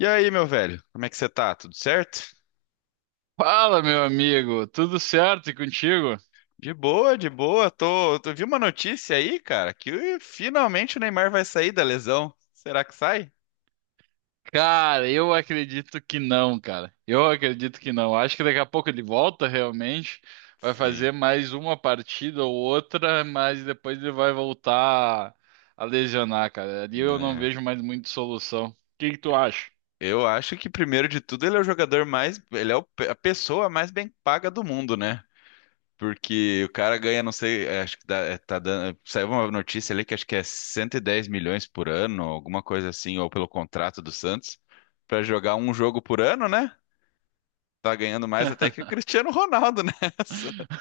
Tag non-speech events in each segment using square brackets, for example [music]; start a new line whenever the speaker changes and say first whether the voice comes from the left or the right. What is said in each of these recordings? left: E aí, meu velho, como é que você tá? Tudo certo?
right: Fala, meu amigo, tudo certo e contigo?
left: De boa, de boa. Vi uma notícia aí, cara, que finalmente o Neymar vai sair da lesão. Será que sai?
right: Cara, eu acredito que não, cara. Eu acredito que não. Acho que daqui a pouco ele volta realmente, vai
left: Sim,
right: fazer mais uma partida ou outra, mas depois ele vai voltar a lesionar, cara. Ali eu não
left: né?
right: vejo mais muita solução. O que que tu acha?
left: Eu acho que primeiro de tudo ele é o jogador mais, ele é o a pessoa mais bem paga do mundo, né? Porque o cara ganha, não sei, acho que dá, tá dando, saiu uma notícia ali que acho que é 110 milhões por ano, alguma coisa assim, ou pelo contrato do Santos, pra jogar um jogo por ano, né? Tá ganhando mais até que o
right: [laughs]
left: Cristiano Ronaldo nessa. [laughs]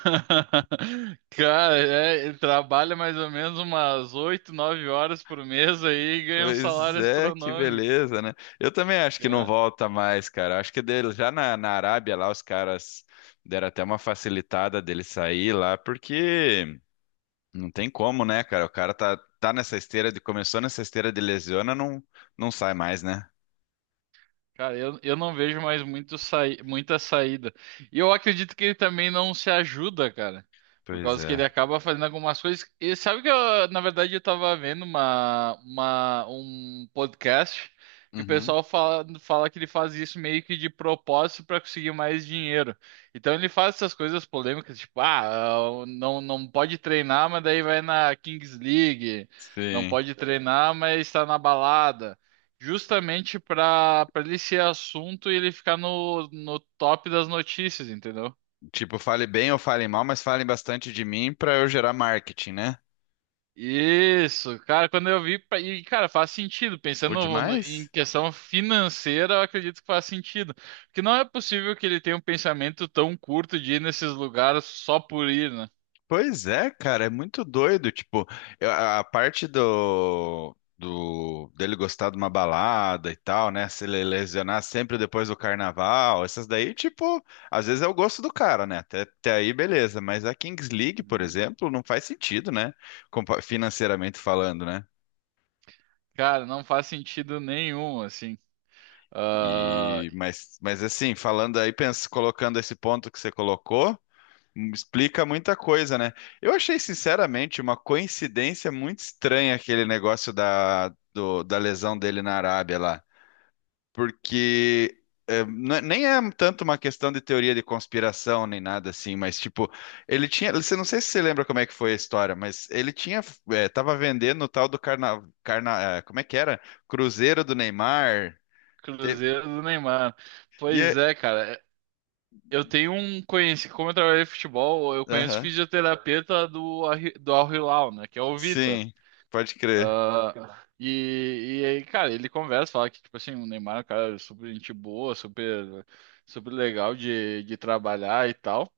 right: Cara, ele trabalha mais ou menos umas 8, 9 horas por mês aí e ganha um
left: Pois
right: salário
left: é, que
right: astronômico.
left: beleza, né? Eu também acho que não volta mais, cara. Acho que dele, já na Arábia lá, os caras deram até uma facilitada dele sair lá, porque não tem como, né, cara? O cara tá nessa esteira de, começou nessa esteira de lesiona, não, não sai mais, né?
right: Cara, eu não vejo mais muito saí muita saída. E eu acredito que ele também não se ajuda, cara. Por
left: Pois
right: causa que ele
left: é.
right: acaba fazendo algumas coisas. E sabe que eu, na verdade, eu tava vendo um podcast que o
left: Uhum.
right: pessoal fala que ele faz isso meio que de propósito para conseguir mais dinheiro. Então ele faz essas coisas polêmicas, tipo, ah, não, não pode treinar, mas daí vai na Kings League. Não
left: Sim.
right: pode treinar, mas está na balada justamente para ele ser assunto e ele ficar no top das notícias, entendeu?
left: Tipo, fale bem ou fale mal, mas falem bastante de mim pra eu gerar marketing, né?
right: Isso, cara, quando eu vi, e cara, faz sentido,
left: Por
right: pensando em
left: demais?
right: questão financeira, eu acredito que faz sentido, porque não é possível que ele tenha um pensamento tão curto de ir nesses lugares só por ir, né?
left: Pois é, cara, é muito doido. Tipo, a parte do dele gostar de uma balada e tal, né? Se ele lesionar sempre depois do carnaval, essas daí, tipo, às vezes é o gosto do cara, né? Até aí, beleza. Mas a Kings League, por
right: Uhum.
left: exemplo, não faz sentido, né? Financeiramente falando, né?
right: Cara, não faz sentido nenhum, assim. Ah,
left: Mas assim, falando aí, pensa, colocando esse ponto que você colocou. Explica muita coisa, né? Eu achei, sinceramente, uma coincidência muito estranha aquele negócio da lesão dele na Arábia lá. Porque nem é tanto uma questão de teoria de conspiração nem nada assim, mas tipo, ele tinha. Você não sei se você lembra como é que foi a história, mas ele tinha. Tava vendendo o tal do como é que era? Cruzeiro do Neymar. Te-
right: Cruzeiro do Neymar.
left: e
right: Pois
left: é-
right: é, cara. Eu tenho um conhecido, como eu trabalhei em futebol, eu conheço
left: Aham.
right: fisioterapeuta do Al Hilal, né? Que é o Vitor.
left: Sim, pode crer.
right: Ah, Ah, cara. E aí, cara, ele conversa, fala que, tipo assim, o Neymar é um cara super gente boa, super, super legal de trabalhar e tal.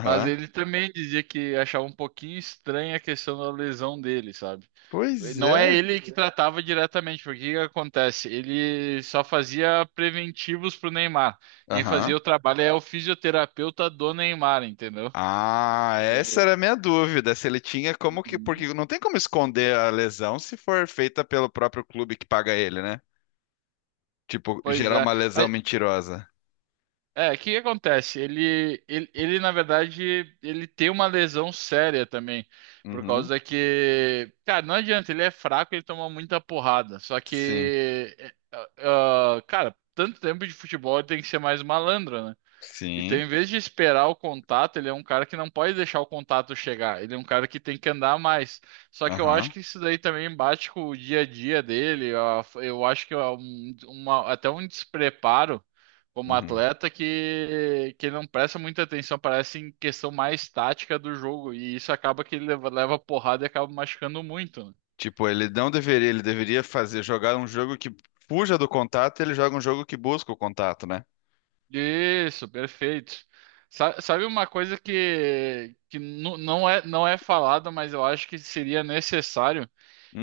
right: Mas ele também dizia que achava um pouquinho estranha a questão da lesão dele, sabe?
left: Pois
right: Não é
left: é.
right: ele que tratava diretamente, porque o que que acontece? Ele só fazia preventivos pro Neymar. Quem fazia
left: Aham.
right: o trabalho é o fisioterapeuta do Neymar, entendeu?
left: Ah, essa
right: O-
left: era a minha dúvida, se ele tinha como que,
right: Uhum.
left: porque não tem como esconder a lesão se for feita pelo próprio clube que paga ele, né? Tipo,
right: Pois
left: gerar
right: é.
left: uma lesão
right: Mas
left: mentirosa.
right: o que que acontece? Ele, na verdade, ele tem uma lesão séria também. Por
left: Uhum.
right: causa que, cara, não adianta, ele é fraco, ele toma muita porrada. Só
left: Sim.
right: que, cara, tanto tempo de futebol ele tem que ser mais malandro, né? Então,
left: Sim.
right: em vez de esperar o contato, ele é um cara que não pode deixar o contato chegar. Ele é um cara que tem que andar mais. Só que eu acho
left: Aham.
right: que isso daí também bate com o dia a dia dele. Eu acho que é até um despreparo como
left: Uhum.
right: atleta que ele não presta muita atenção, parece em questão mais tática do jogo. E isso acaba que ele leva porrada e acaba machucando muito, né?
left: Tipo, ele não deveria, ele deveria fazer jogar um jogo que fuja do contato, ele joga um jogo que busca o contato, né?
right: Isso, perfeito. Sabe uma coisa que não é falada, mas eu acho que seria necessário?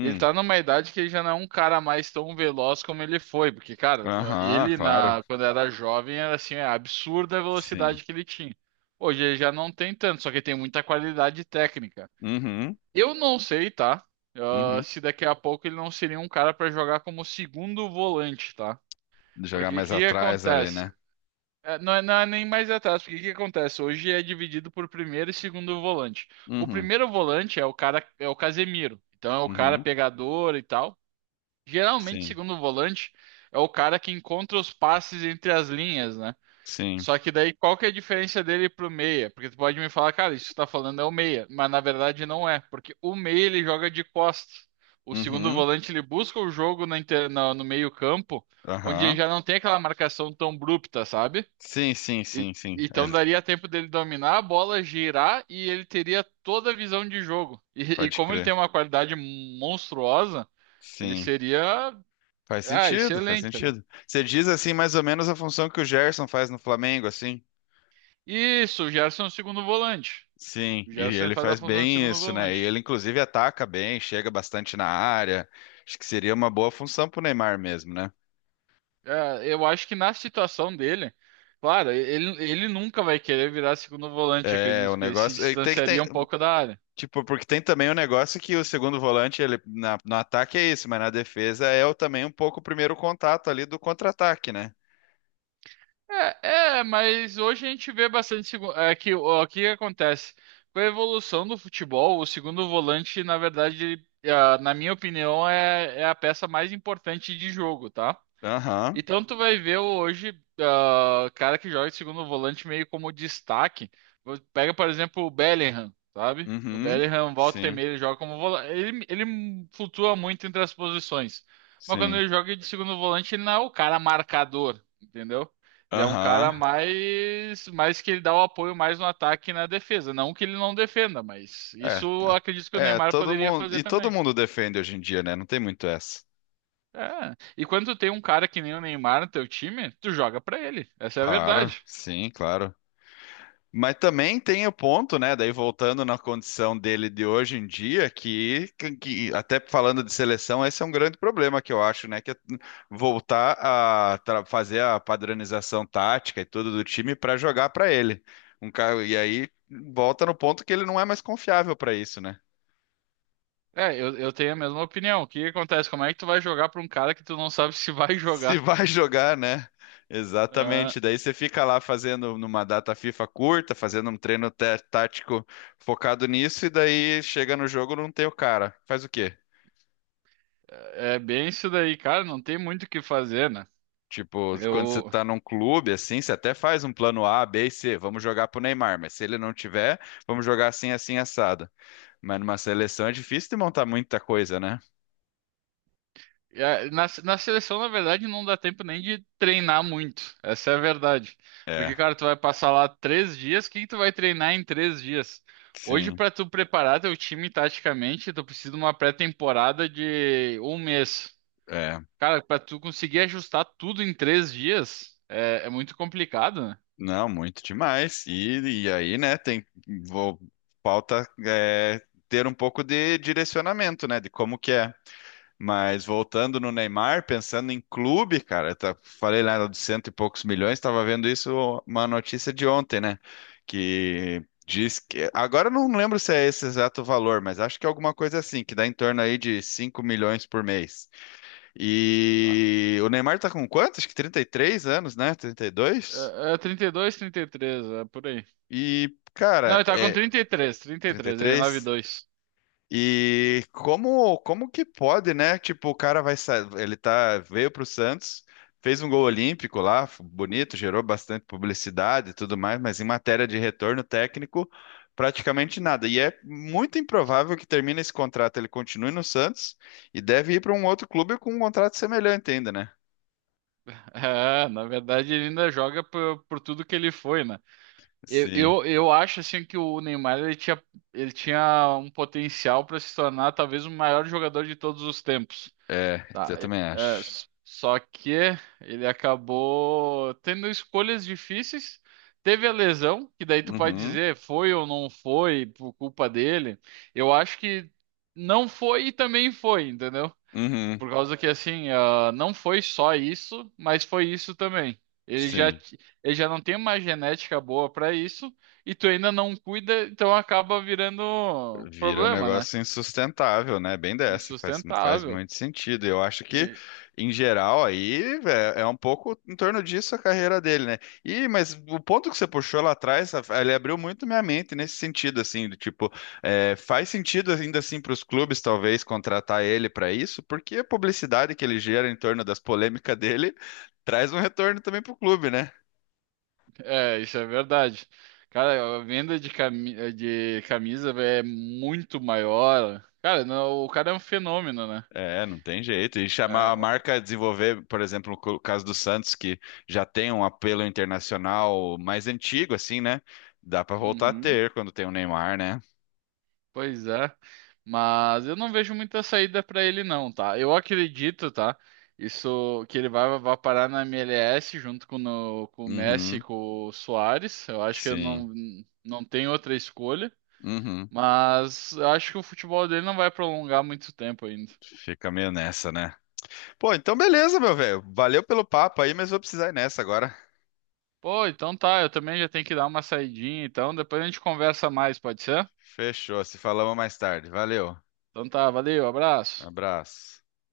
right: Ele tá numa idade que ele já não é um cara mais tão veloz como ele foi, porque, cara,
left: Aham, claro.
right: quando era jovem era assim, é absurda a
left: Sim.
right: velocidade que ele tinha. Hoje ele já não tem tanto, só que tem muita qualidade técnica.
left: Uhum.
right: Eu não sei, tá? Ah,
left: Uhum.
right: se daqui a pouco ele não seria um cara para jogar como segundo volante, tá?
left: Jogar
right: Porque o
left: mais
right: que
left: atrás ali,
right: acontece?
left: né?
right: Não é nem mais atrás, porque o que acontece? Hoje é dividido por primeiro e segundo volante. O
left: Uhum.
right: primeiro volante é o cara, é o Casemiro, então é o cara
left: Uhum.
right: pegador e tal. Geralmente,
left: Sim.
right: segundo volante é o cara que encontra os passes entre as linhas, né?
left: Sim.
right: Só que daí qual que é a diferença dele pro meia? Porque tu pode me falar, cara, isso que tu tá falando é o meia, mas na verdade não é, porque o meia ele joga de costas. O segundo
left: Uhum.
right: volante ele busca o jogo no meio-campo, onde ele
left: Aham.
right: já não tem aquela marcação tão abrupta, sabe?
left: Sim, sim,
right: E-
left: sim, sim.
right: Então daria tempo dele dominar a bola, girar e ele teria toda a visão de jogo. E
left: Pode
right: como ele
left: crer.
right: tem uma qualidade monstruosa, ele
left: Sim.
right: seria,
left: Faz
right: ah,
left: sentido, faz
right: excelente, né?
left: sentido. Você diz assim mais ou menos a função que o Gerson faz no Flamengo, assim?
right: Isso, o Gerson é o segundo volante.
left: Sim,
right: O
left: e
right: Gerson
left: ele
right: faz a
left: faz
right: função de
left: bem
right: segundo
left: isso, né? E
right: volante.
left: ele inclusive ataca bem, chega bastante na área. Acho que seria uma boa função pro Neymar mesmo, né?
right: É, eu acho que na situação dele, claro, ele nunca vai querer virar segundo volante,
left: É,
right: acredito,
left: o
right: porque ele se
left: negócio é, tem que tem,
right: distanciaria um pouco da área.
left: tipo, porque tem também o negócio que o segundo volante, ele no ataque é isso, mas na defesa é o, também um pouco o primeiro contato ali do contra-ataque, né?
right: Mas hoje a gente vê bastante que o que acontece com a evolução do futebol, o segundo volante, na verdade, na minha opinião, é a peça mais importante de jogo, tá?
left: Aham.
right: Então tu vai ver hoje cara que joga de segundo volante meio como destaque. Pega, por exemplo, o Bellingham, sabe? O
left: Uhum.
right: Bellingham volta e
left: Sim.
right: meia ele joga como volante. Ele flutua muito entre as posições. Mas quando
left: Sim.
right: ele joga de segundo volante, ele não é o cara marcador, entendeu? Ele é um cara
left: Aham.
right: mais que ele dá o apoio mais no ataque e na defesa. Não que ele não defenda, mas
left: É,
right: isso eu
left: tá-
right: acredito que o Neymar
left: todo
right: poderia
left: mundo.
right: fazer
left: E todo
right: também.
left: mundo defende hoje em dia, né? Não tem muito essa.
right: É. E quando tu tem um cara que nem o Neymar no teu time, tu joga pra ele. Essa é a
left: Claro,
right: verdade.
left: sim, claro. Mas também tem o ponto, né? Daí voltando na condição dele de hoje em dia, que até falando de seleção, esse é um grande problema que eu acho, né? Que é voltar a fazer a padronização tática e tudo do time para jogar para ele. Um cara, e aí volta no ponto que ele não é mais confiável para isso, né?
right: É, eu tenho a mesma opinião. O que que acontece? Como é que tu vai jogar pra um cara que tu não sabe se vai [laughs]
left: Se
right: jogar?
left: vai jogar, né? Exatamente.
right: Ah,
left: Daí você fica lá fazendo numa data FIFA curta, fazendo um treino tático focado nisso, e daí chega no jogo não tem o cara. Faz o quê?
right: é bem isso daí, cara. Não tem muito o que fazer, né?
left: Tipo, quando você
right: Eu,
left: tá num clube assim, você até faz um plano A, B e C, vamos jogar pro Neymar, mas se ele não tiver, vamos jogar assim, assim, assado. Mas numa seleção é difícil de montar muita coisa, né?
right: na seleção, na verdade, não dá tempo nem de treinar muito. Essa é a verdade.
left: É,
right: Porque, cara, tu vai passar lá três dias. O que que tu vai treinar em três dias? Hoje,
left: sim.
right: pra tu preparar teu time taticamente, tu precisa de uma pré-temporada de um mês.
left: É.
right: Cara, pra tu conseguir ajustar tudo em três dias é muito complicado, né?
left: Não, muito demais. E aí, né, tem, vou, falta ter um pouco de direcionamento, né, de como que é. Mas voltando no Neymar, pensando em clube, cara, falei lá de cento e poucos milhões, estava vendo isso, uma notícia de ontem, né, que diz que, agora eu não lembro se é esse exato valor, mas acho que é alguma coisa assim, que dá em torno aí de 5 milhões por mês.
right: Bah.
left: E o Neymar tá com quanto? Acho que 33 anos, né, 32?
right: É 32, 33, é por aí.
left: E,
right: Não,
left: cara,
right: ele tá com
left: é
right: 33, 33, ele é
left: 33. E três.
right: 9-2. [laughs]
left: E como que pode, né? Tipo, o cara ele tá veio pro Santos, fez um gol olímpico lá, bonito, gerou bastante publicidade e tudo mais, mas em matéria de retorno técnico, praticamente nada. E é muito improvável que termine esse contrato, ele continue no Santos e deve ir para um outro clube com um contrato semelhante ainda, né?
right: É, na verdade ele ainda joga por tudo que ele foi, né? Eu,
left: Sim.
right: eu, eu acho assim que o Neymar ele tinha um potencial pra se tornar talvez o maior jogador de todos os tempos.
left: É,
right: Tá,
left: eu também acho.
right: só que ele acabou tendo escolhas difíceis. Teve a lesão, que daí tu pode
left: Uhum.
right: dizer foi ou não foi por culpa dele. Eu acho que não foi e também foi, entendeu?
left: Uhum.
right: Por causa que assim, não foi só isso, mas foi isso também. Ele já,
left: Sim.
right: t- ele já não tem uma genética boa pra isso e tu ainda não cuida, então acaba virando
left: Vira um
right: problema, né?
left: negócio insustentável, né? Bem dessa, faz
right: Insustentável.
left: muito sentido. Eu acho que, em geral, aí é um pouco em torno disso a carreira dele, né? Mas o ponto que você puxou lá atrás, ele abriu muito minha mente nesse sentido, assim, do tipo, faz sentido ainda assim para os clubes, talvez, contratar ele para isso, porque a publicidade que ele gera em torno das polêmicas dele [laughs] traz um retorno também para o clube, né?
right: É, isso é verdade. Cara, a venda de camisa é muito maior. Cara, não, o cara é um fenômeno, né?
left: É, não tem jeito. E chamar
right: É,
left: a
right: ó.
left: marca a desenvolver, por exemplo, o caso do Santos, que já tem um apelo internacional mais antigo, assim, né? Dá pra voltar a
right: Uhum,
left: ter quando tem o Neymar, né?
right: pois é. Mas eu não vejo muita saída pra ele, não, tá? Eu acredito, tá? Isso que ele vai parar na MLS junto com, no- com o Messi e
left: Uhum,
right: com o Soares. Eu acho que eu
left: sim.
right: não, não tem outra escolha.
left: Uhum.
right: Mas eu acho que o futebol dele não vai prolongar muito tempo ainda.
left: Fica meio nessa, né? Pô, então beleza, meu velho. Valeu pelo papo aí, mas vou precisar ir nessa agora.
right: Pô, então tá, eu também já tenho que dar uma saidinha, então depois a gente conversa mais, pode ser?
left: Fechou. Se falamos mais tarde. Valeu.
right: Então tá, valeu, abraço.
left: Abraço.